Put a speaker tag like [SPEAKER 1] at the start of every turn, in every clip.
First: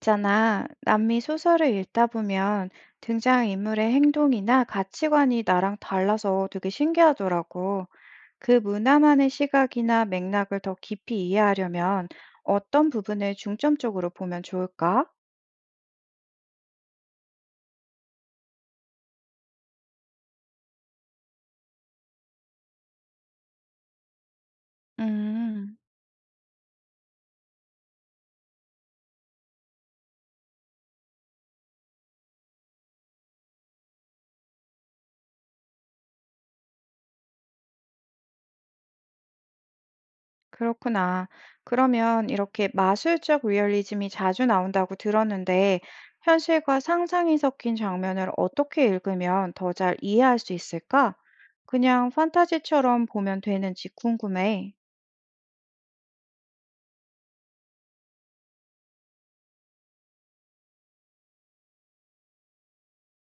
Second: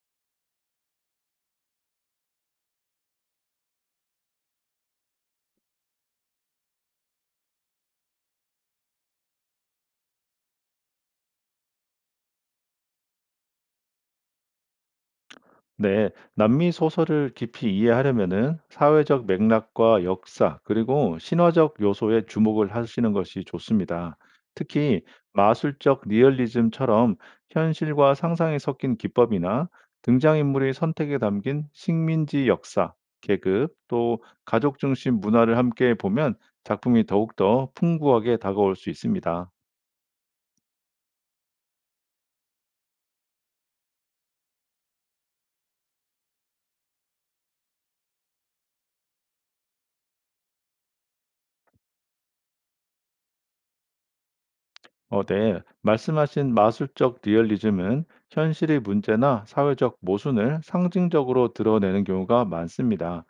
[SPEAKER 1] 있잖아. 남미 소설을 읽다 보면 등장인물의 행동이나 가치관이 나랑 달라서 되게 신기하더라고. 그 문화만의 시각이나 맥락을 더 깊이 이해하려면 어떤 부분을 중점적으로 보면 좋을까?
[SPEAKER 2] 네, 남미 소설을 깊이 이해하려면은 사회적 맥락과 역사, 그리고 신화적 요소에 주목을 하시는 것이 좋습니다. 특히
[SPEAKER 1] 음.
[SPEAKER 2] 마술적 리얼리즘처럼 현실과 상상이 섞인 기법이나 등장인물의 선택에 담긴 식민지 역사, 계급, 또 가족 중심 문화를 함께 보면 작품이 더욱더 풍부하게 다가올 수 있습니다.
[SPEAKER 1] 그렇구나. 그러면 이렇게 마술적 리얼리즘이 자주 나온다고 들었는데, 현실과 상상이 섞인 장면을 어떻게 읽으면 더 잘 이해할 수 있을까? 그냥 판타지처럼 보면 되는지 궁금해.
[SPEAKER 2] 네. 말씀하신 마술적 리얼리즘은 현실의 문제나 사회적 모순을 상징적으로 드러내는 경우가 많습니다.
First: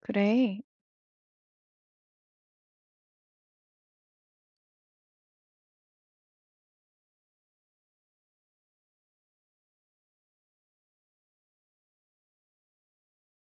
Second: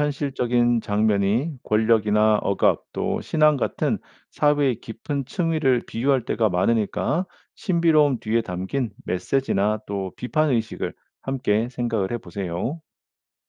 [SPEAKER 1] 그래.
[SPEAKER 2] 장면이 권력이나 억압 또 신앙 같은 사회의 깊은 층위를 비유할 때가 많으니까 신비로움 뒤에 담긴 메시지나 또 비판 의식을 함께 생각을 해보세요.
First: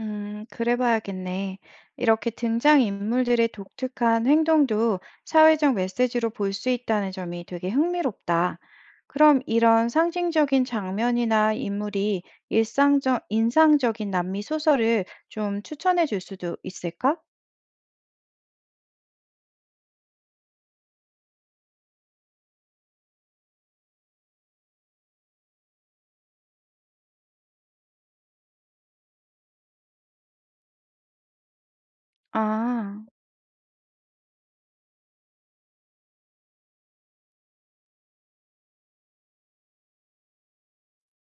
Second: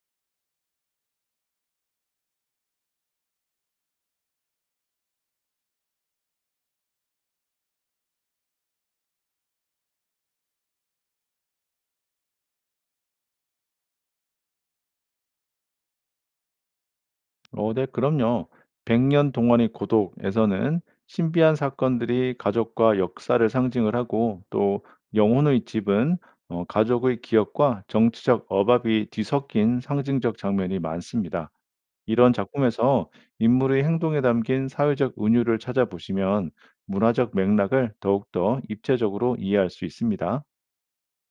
[SPEAKER 1] 그래 봐야겠네. 이렇게 등장인물들의 독특한 행동도 사회적 메시지로 볼 수 있다는 점이 되게 흥미롭다. 그럼 이런 상징적인 장면이나 인물이 일상적, 인상적인 남미 소설을 좀 추천해 줄 수도 있을까?
[SPEAKER 2] 네, 그럼요. 백년 동안의 고독에서는 신비한 사건들이 가족과 역사를 상징을 하고 또 영혼의 집은 가족의 기억과 정치적 억압이 뒤섞인 상징적 장면이 많습니다. 이런
[SPEAKER 1] 아.
[SPEAKER 2] 작품에서 인물의 행동에 담긴 사회적 은유를 찾아보시면 문화적 맥락을 더욱더 입체적으로 이해할 수 있습니다.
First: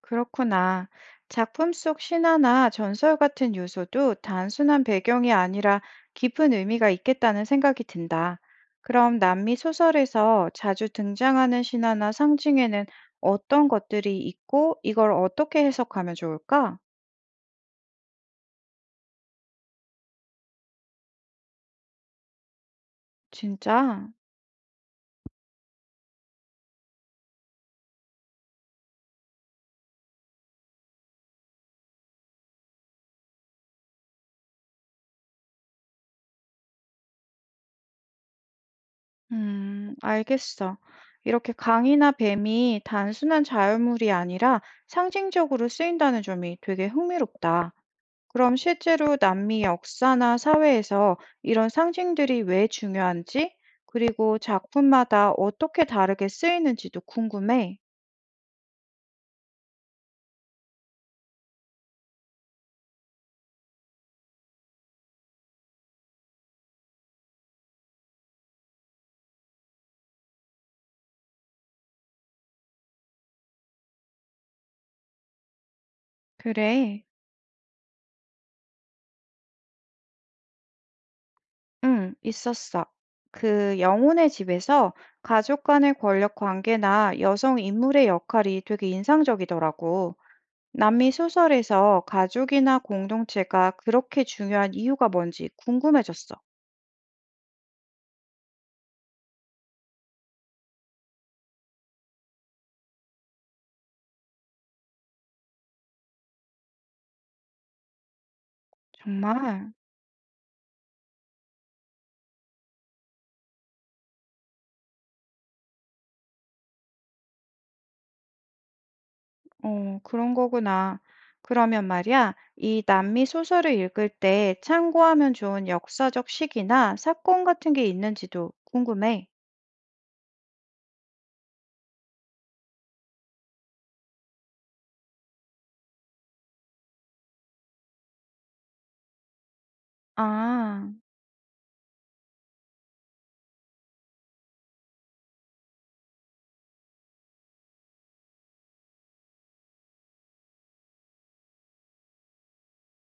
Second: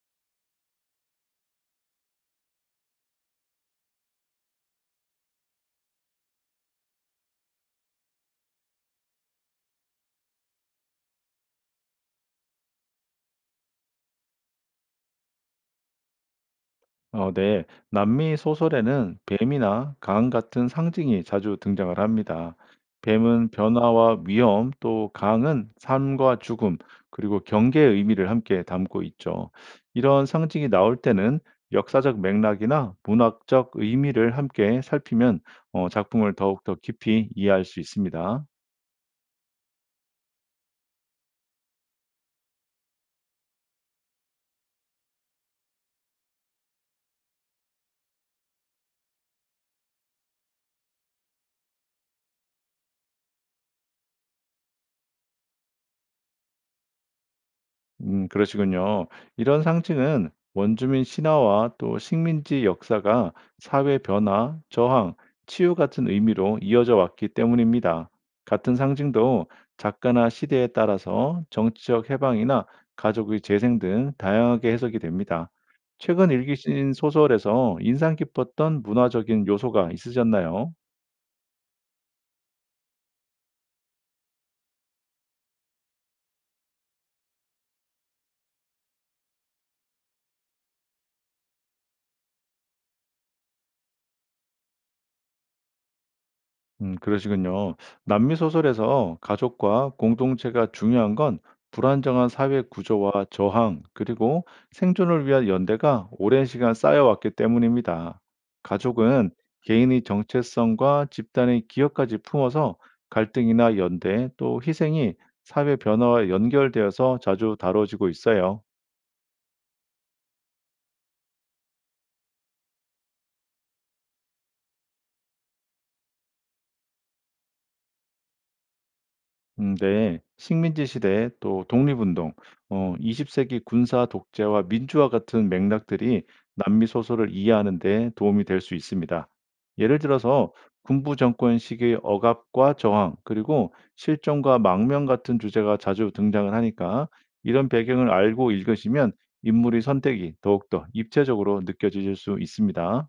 [SPEAKER 1] 그렇구나. 작품 속 신화나 전설 같은 요소도 단순한 배경이 아니라 깊은 의미가 있겠다는 생각이 든다. 그럼 남미 소설에서 자주 등장하는 신화나 상징에는 어떤 것들이 있고 이걸 어떻게 해석하면 좋을까?
[SPEAKER 2] 네. 남미 소설에는 뱀이나 강 같은 상징이 자주 등장을 합니다. 뱀은
[SPEAKER 1] 진짜?
[SPEAKER 2] 변화와 위험, 또 강은 삶과 죽음, 그리고 경계의 의미를 함께 담고 있죠. 이런 상징이 나올 때는 역사적 맥락이나 문학적 의미를 함께 살피면 작품을 더욱더 깊이 이해할 수 있습니다.
[SPEAKER 1] 알겠어. 이렇게 강이나 뱀이 단순한 자연물이 아니라 상징적으로 쓰인다는 점이 되게 흥미롭다. 그럼 실제로 남미 역사나 사회에서 이런 상징들이 왜 중요한지, 그리고 작품마다 어떻게 다르게 쓰이는지도 궁금해.
[SPEAKER 2] 그러시군요. 이런 상징은 원주민 신화와 또 식민지 역사가 사회 변화, 저항, 치유 같은 의미로 이어져 왔기 때문입니다. 같은 상징도 작가나 시대에 따라서 정치적 해방이나 가족의 재생 등 다양하게 해석이 됩니다. 최근 읽으신
[SPEAKER 1] 그래.
[SPEAKER 2] 소설에서 인상 깊었던 문화적인 요소가 있으셨나요?
[SPEAKER 1] 응, 있었어. 그 영혼의 집에서 가족 간의 권력 관계나 여성 인물의 역할이 되게 인상적이더라고. 남미 소설에서 가족이나 공동체가 그렇게 중요한 이유가 뭔지 궁금해졌어.
[SPEAKER 2] 그러시군요. 남미 소설에서 가족과 공동체가 중요한 건 불안정한 사회 구조와 저항, 그리고 생존을 위한 연대가 오랜 시간 쌓여왔기 때문입니다. 가족은
[SPEAKER 1] 정말.
[SPEAKER 2] 개인의 정체성과 집단의 기억까지 품어서 갈등이나 연대, 또 희생이 사회 변화와 연결되어서 자주 다뤄지고 있어요.
[SPEAKER 1] 어, 그런 거구나. 그러면 말이야, 이 남미 소설을 읽을 때 참고하면 좋은 역사적 시기나 사건 같은 게 있는지도 궁금해.
[SPEAKER 2] 네. 식민지 시대 또 독립운동, 20세기 세기 군사 독재와 민주화 같은 맥락들이 남미 소설을 이해하는 데 도움이 될 수 있습니다. 예를 들어서
[SPEAKER 1] 아,
[SPEAKER 2] 군부 정권 시기의 억압과 저항, 그리고 실정과 망명 같은 주제가 자주 등장을 하니까 이런 배경을 알고 읽으시면 인물의 선택이 더욱더 입체적으로 느껴지실 수 있습니다.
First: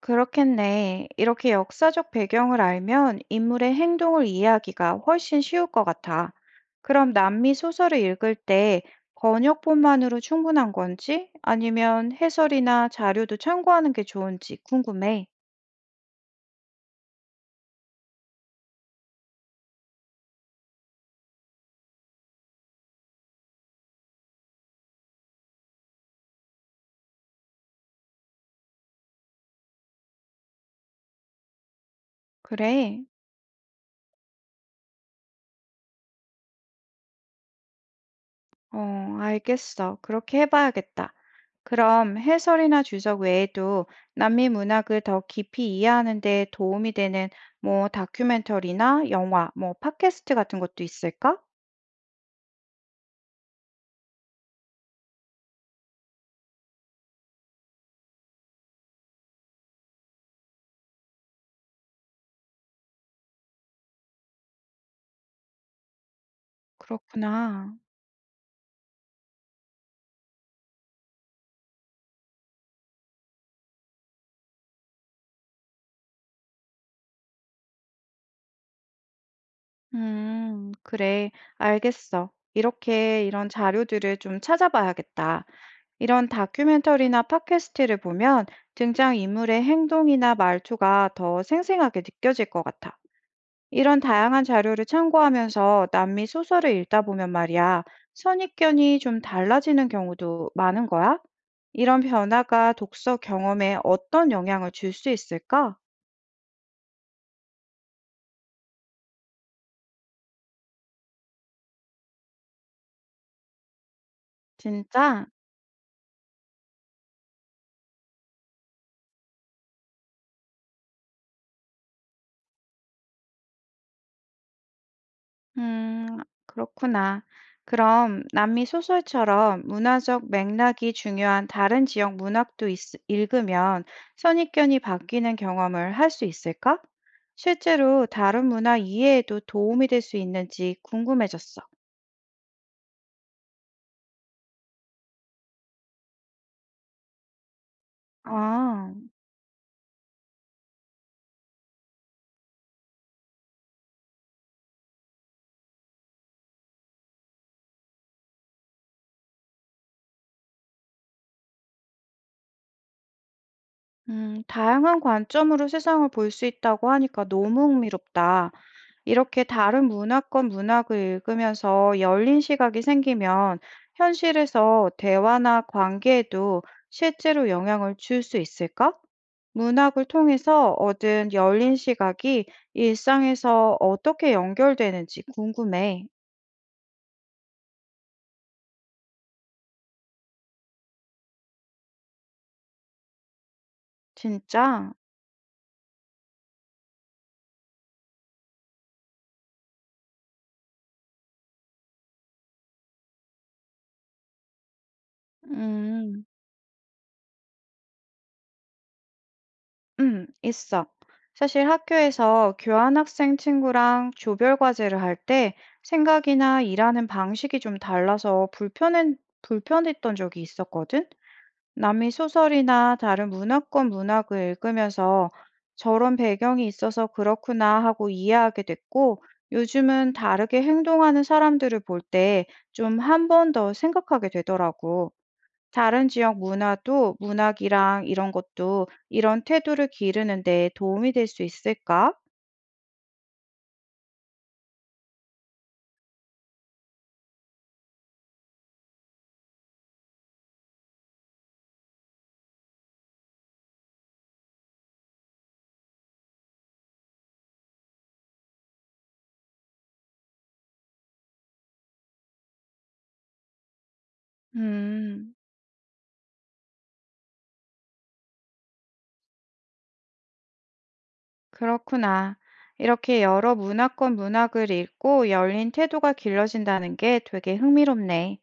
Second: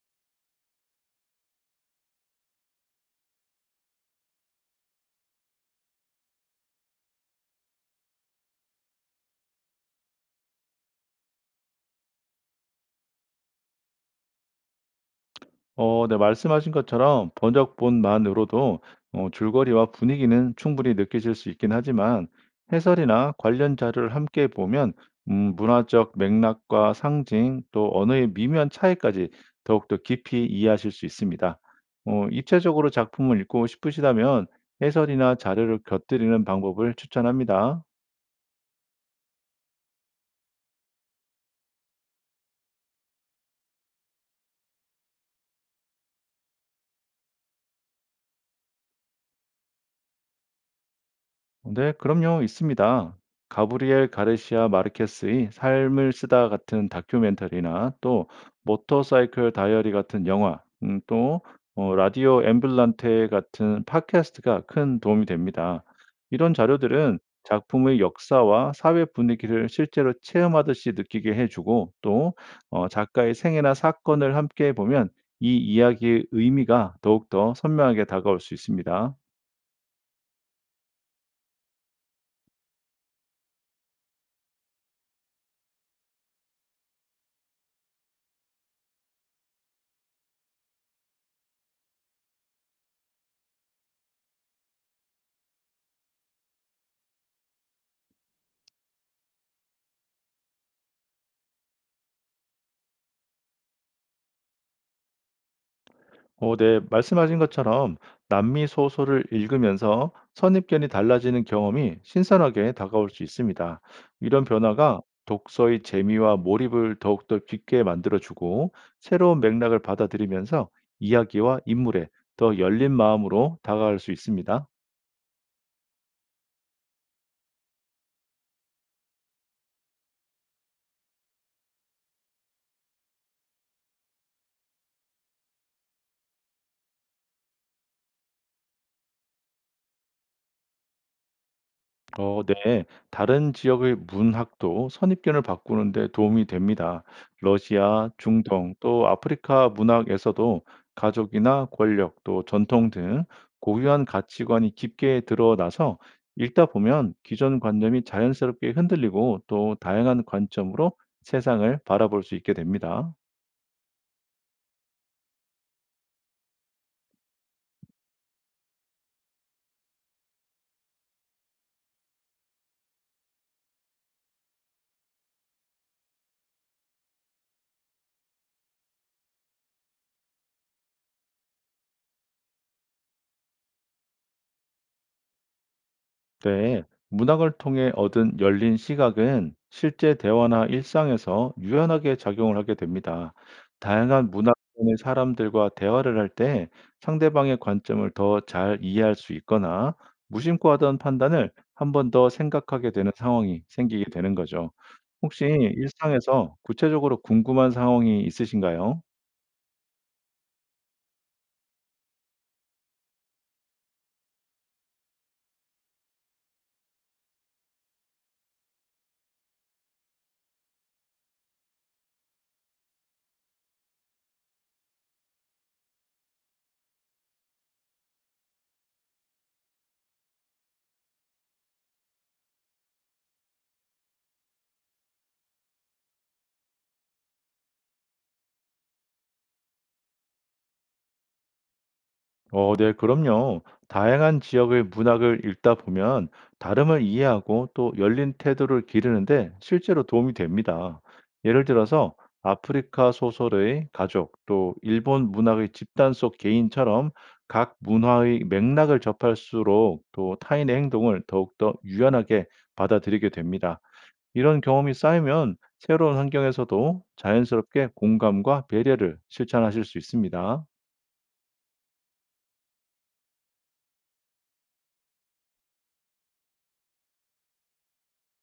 [SPEAKER 1] 그렇겠네. 이렇게 역사적 배경을 알면 인물의 행동을 이해하기가 훨씬 쉬울 것 같아. 그럼 남미 소설을 읽을 때 번역본만으로 충분한 건지 아니면 해설이나 자료도 참고하는 게 좋은지 궁금해.
[SPEAKER 2] 네, 말씀하신 것처럼 번역본만으로도 줄거리와 분위기는 충분히 느끼실 수 있긴 하지만 해설이나 관련 자료를 함께 보면 문화적 맥락과 상징 또 언어의 미묘한 차이까지 더욱더 깊이 이해하실 수 있습니다. 입체적으로
[SPEAKER 1] 그래.
[SPEAKER 2] 작품을 읽고 싶으시다면 해설이나 자료를 곁들이는 방법을 추천합니다.
[SPEAKER 1] 어, 알겠어. 그렇게 해봐야겠다. 그럼 해설이나 주석 외에도 남미 문학을 더 깊이 이해하는 데 도움이 되는 뭐 다큐멘터리나 영화, 뭐 팟캐스트 같은 것도 있을까?
[SPEAKER 2] 네, 그럼요, 있습니다. 가브리엘 가르시아 마르케스의 삶을 쓰다 같은 다큐멘터리나 또 모터사이클 다이어리 같은 영화, 또 라디오 앰뷸런테 같은 팟캐스트가 큰 도움이 됩니다. 이런 자료들은
[SPEAKER 1] 그렇구나.
[SPEAKER 2] 작품의 역사와 사회 분위기를 실제로 체험하듯이 느끼게 해주고 또 작가의 생애나 사건을 함께 보면 이 이야기의 의미가 더욱더 선명하게 다가올 수 있습니다.
[SPEAKER 1] 그래. 알겠어. 이렇게 이런 자료들을 좀 찾아봐야겠다. 이런 다큐멘터리나 팟캐스트를 보면 등장인물의 행동이나 말투가 더 생생하게 느껴질 것 같아. 이런 다양한 자료를 참고하면서 남미 소설을 읽다 보면 말이야, 선입견이 좀 달라지는 경우도 많은 거야? 이런 변화가 독서 경험에 어떤 영향을 줄 수 있을까?
[SPEAKER 2] 네, 말씀하신 것처럼 남미 소설을 읽으면서 선입견이 달라지는 경험이 신선하게 다가올 수 있습니다. 이런 변화가
[SPEAKER 1] 진짜?
[SPEAKER 2] 독서의 재미와 몰입을 더욱더 깊게 만들어주고 새로운 맥락을 받아들이면서 이야기와 인물에 더 열린 마음으로 다가갈 수 있습니다.
[SPEAKER 1] 음, 그렇구나. 그럼 남미 소설처럼 문화적 맥락이 중요한 다른 지역 문학도 있, 읽으면 선입견이 바뀌는 경험을 할 수 있을까? 실제로 다른 문화 이해에도 도움이 될 수 있는지 궁금해졌어.
[SPEAKER 2] 네. 다른 지역의 문학도 선입견을 바꾸는데 도움이 됩니다. 러시아, 중동,
[SPEAKER 1] 아,
[SPEAKER 2] 또 아프리카 문학에서도 가족이나 권력, 또 전통 등 고유한 가치관이 깊게 드러나서 읽다 보면 기존 관념이 자연스럽게 흔들리고 또 다양한 관점으로 세상을 바라볼 수 있게 됩니다.
[SPEAKER 1] 다양한 관점으로 세상을 볼 수 있다고 하니까 너무 흥미롭다. 이렇게 다른 문화권 문학을 읽으면서 열린 시각이 생기면 현실에서 대화나 관계에도 실제로 영향을 줄 수 있을까? 문학을 통해서 얻은 열린 시각이 일상에서 어떻게 연결되는지 궁금해.
[SPEAKER 2] 네, 문학을 통해 얻은 열린 시각은 실제 대화나 일상에서 유연하게 작용을 하게 됩니다. 다양한
[SPEAKER 1] 진짜?
[SPEAKER 2] 문화권의 사람들과 대화를 할 때 상대방의 관점을 더 잘 이해할 수 있거나 무심코 하던 판단을 한번 더 생각하게 되는 상황이 생기게 되는 거죠. 혹시
[SPEAKER 1] 음.
[SPEAKER 2] 일상에서 구체적으로 궁금한 상황이 있으신가요?
[SPEAKER 1] 있어. 사실 학교에서 교환학생 친구랑 조별 과제를 할 때 생각이나 일하는 방식이 좀 달라서 불편했던 적이 있었거든? 남이 소설이나 다른 문화권 문학을 읽으면서 저런 배경이 있어서 그렇구나 하고 이해하게 됐고, 요즘은 다르게 행동하는 사람들을 볼 때 좀 한 번 더 생각하게 되더라고. 다른 지역 문화도 문학이랑 이런 것도 이런 태도를 기르는 데 도움이 될 수 있을까?
[SPEAKER 2] 네, 그럼요. 다양한 지역의 문학을 읽다 보면 다름을 이해하고 또 열린 태도를 기르는데 실제로 도움이 됩니다. 예를 들어서 아프리카 소설의 가족, 또 일본 문학의 집단 속 개인처럼 각 문화의 맥락을 접할수록 또 타인의 행동을 더욱더 유연하게 받아들이게 됩니다. 이런 경험이
[SPEAKER 1] 음,
[SPEAKER 2] 쌓이면 새로운 환경에서도 자연스럽게 공감과 배려를 실천하실 수 있습니다.
[SPEAKER 1] 그렇구나. 이렇게 여러 문화권 문학을 읽고 열린 태도가 길러진다는 게 되게 흥미롭네.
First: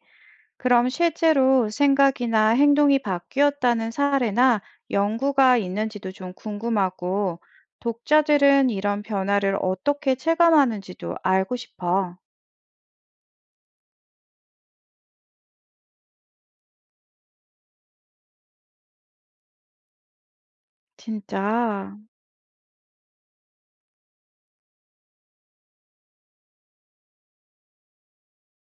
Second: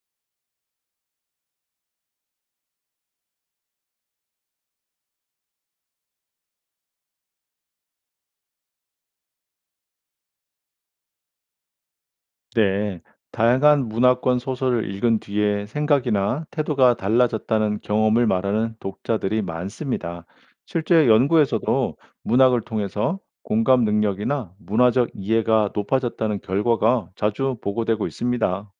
[SPEAKER 1] 그럼 실제로 생각이나 행동이 바뀌었다는 사례나 연구가 있는지도 좀 궁금하고, 독자들은 이런 변화를 어떻게 체감하는지도 알고 싶어.
[SPEAKER 2] 네, 다양한 문화권 소설을 읽은 뒤에 생각이나 태도가 달라졌다는 경험을 말하는 독자들이 많습니다. 실제
[SPEAKER 1] 진짜.
[SPEAKER 2] 연구에서도 문학을 통해서 공감 능력이나 문화적 이해가 높아졌다는 결과가 자주 보고되고 있습니다.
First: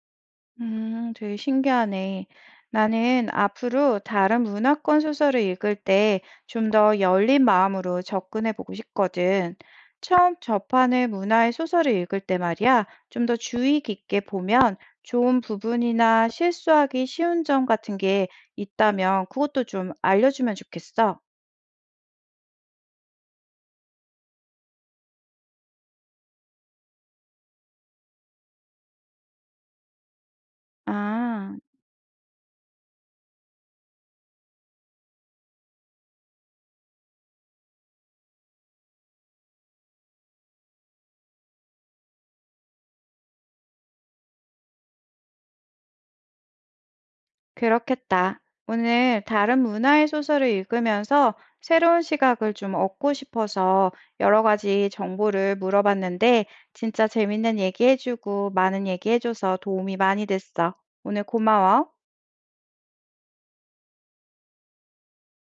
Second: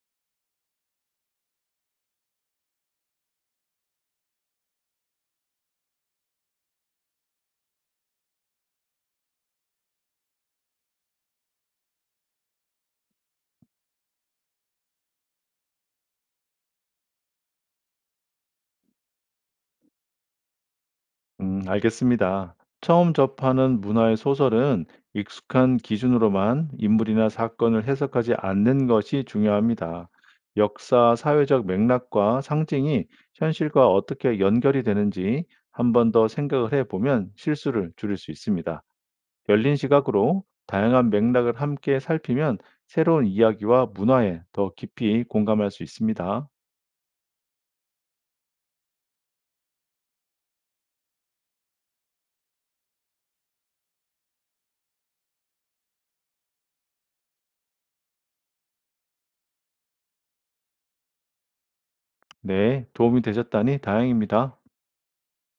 [SPEAKER 1] 되게 신기하네. 나는 앞으로 다른 문화권 소설을 읽을 때 좀 더 열린 마음으로 접근해 보고 싶거든. 처음 접하는 문화의 소설을 읽을 때 말이야, 좀 더 주의 깊게 보면 좋은 부분이나 실수하기 쉬운 점 같은 게 있다면 그것도 좀 알려주면 좋겠어.
[SPEAKER 2] 알겠습니다. 처음 접하는 문화의 소설은 익숙한 기준으로만 인물이나 사건을 해석하지 않는 것이 중요합니다. 역사,
[SPEAKER 1] 아.
[SPEAKER 2] 사회적 맥락과 상징이 현실과 어떻게 연결이 되는지 한 번 더 생각을 해보면 실수를 줄일 수 있습니다. 열린 시각으로 다양한 맥락을 함께 살피면 새로운 이야기와 문화에 더 깊이 공감할 수 있습니다.
[SPEAKER 1] 그렇겠다. 오늘 다른 문화의 소설을 읽으면서 새로운 시각을 좀 얻고 싶어서 여러 가지 정보를 물어봤는데 진짜 재밌는 얘기해주고 많은 얘기해줘서 도움이 많이 됐어. 오늘 고마워.
[SPEAKER 2] 네, 도움이 되셨다니 다행입니다.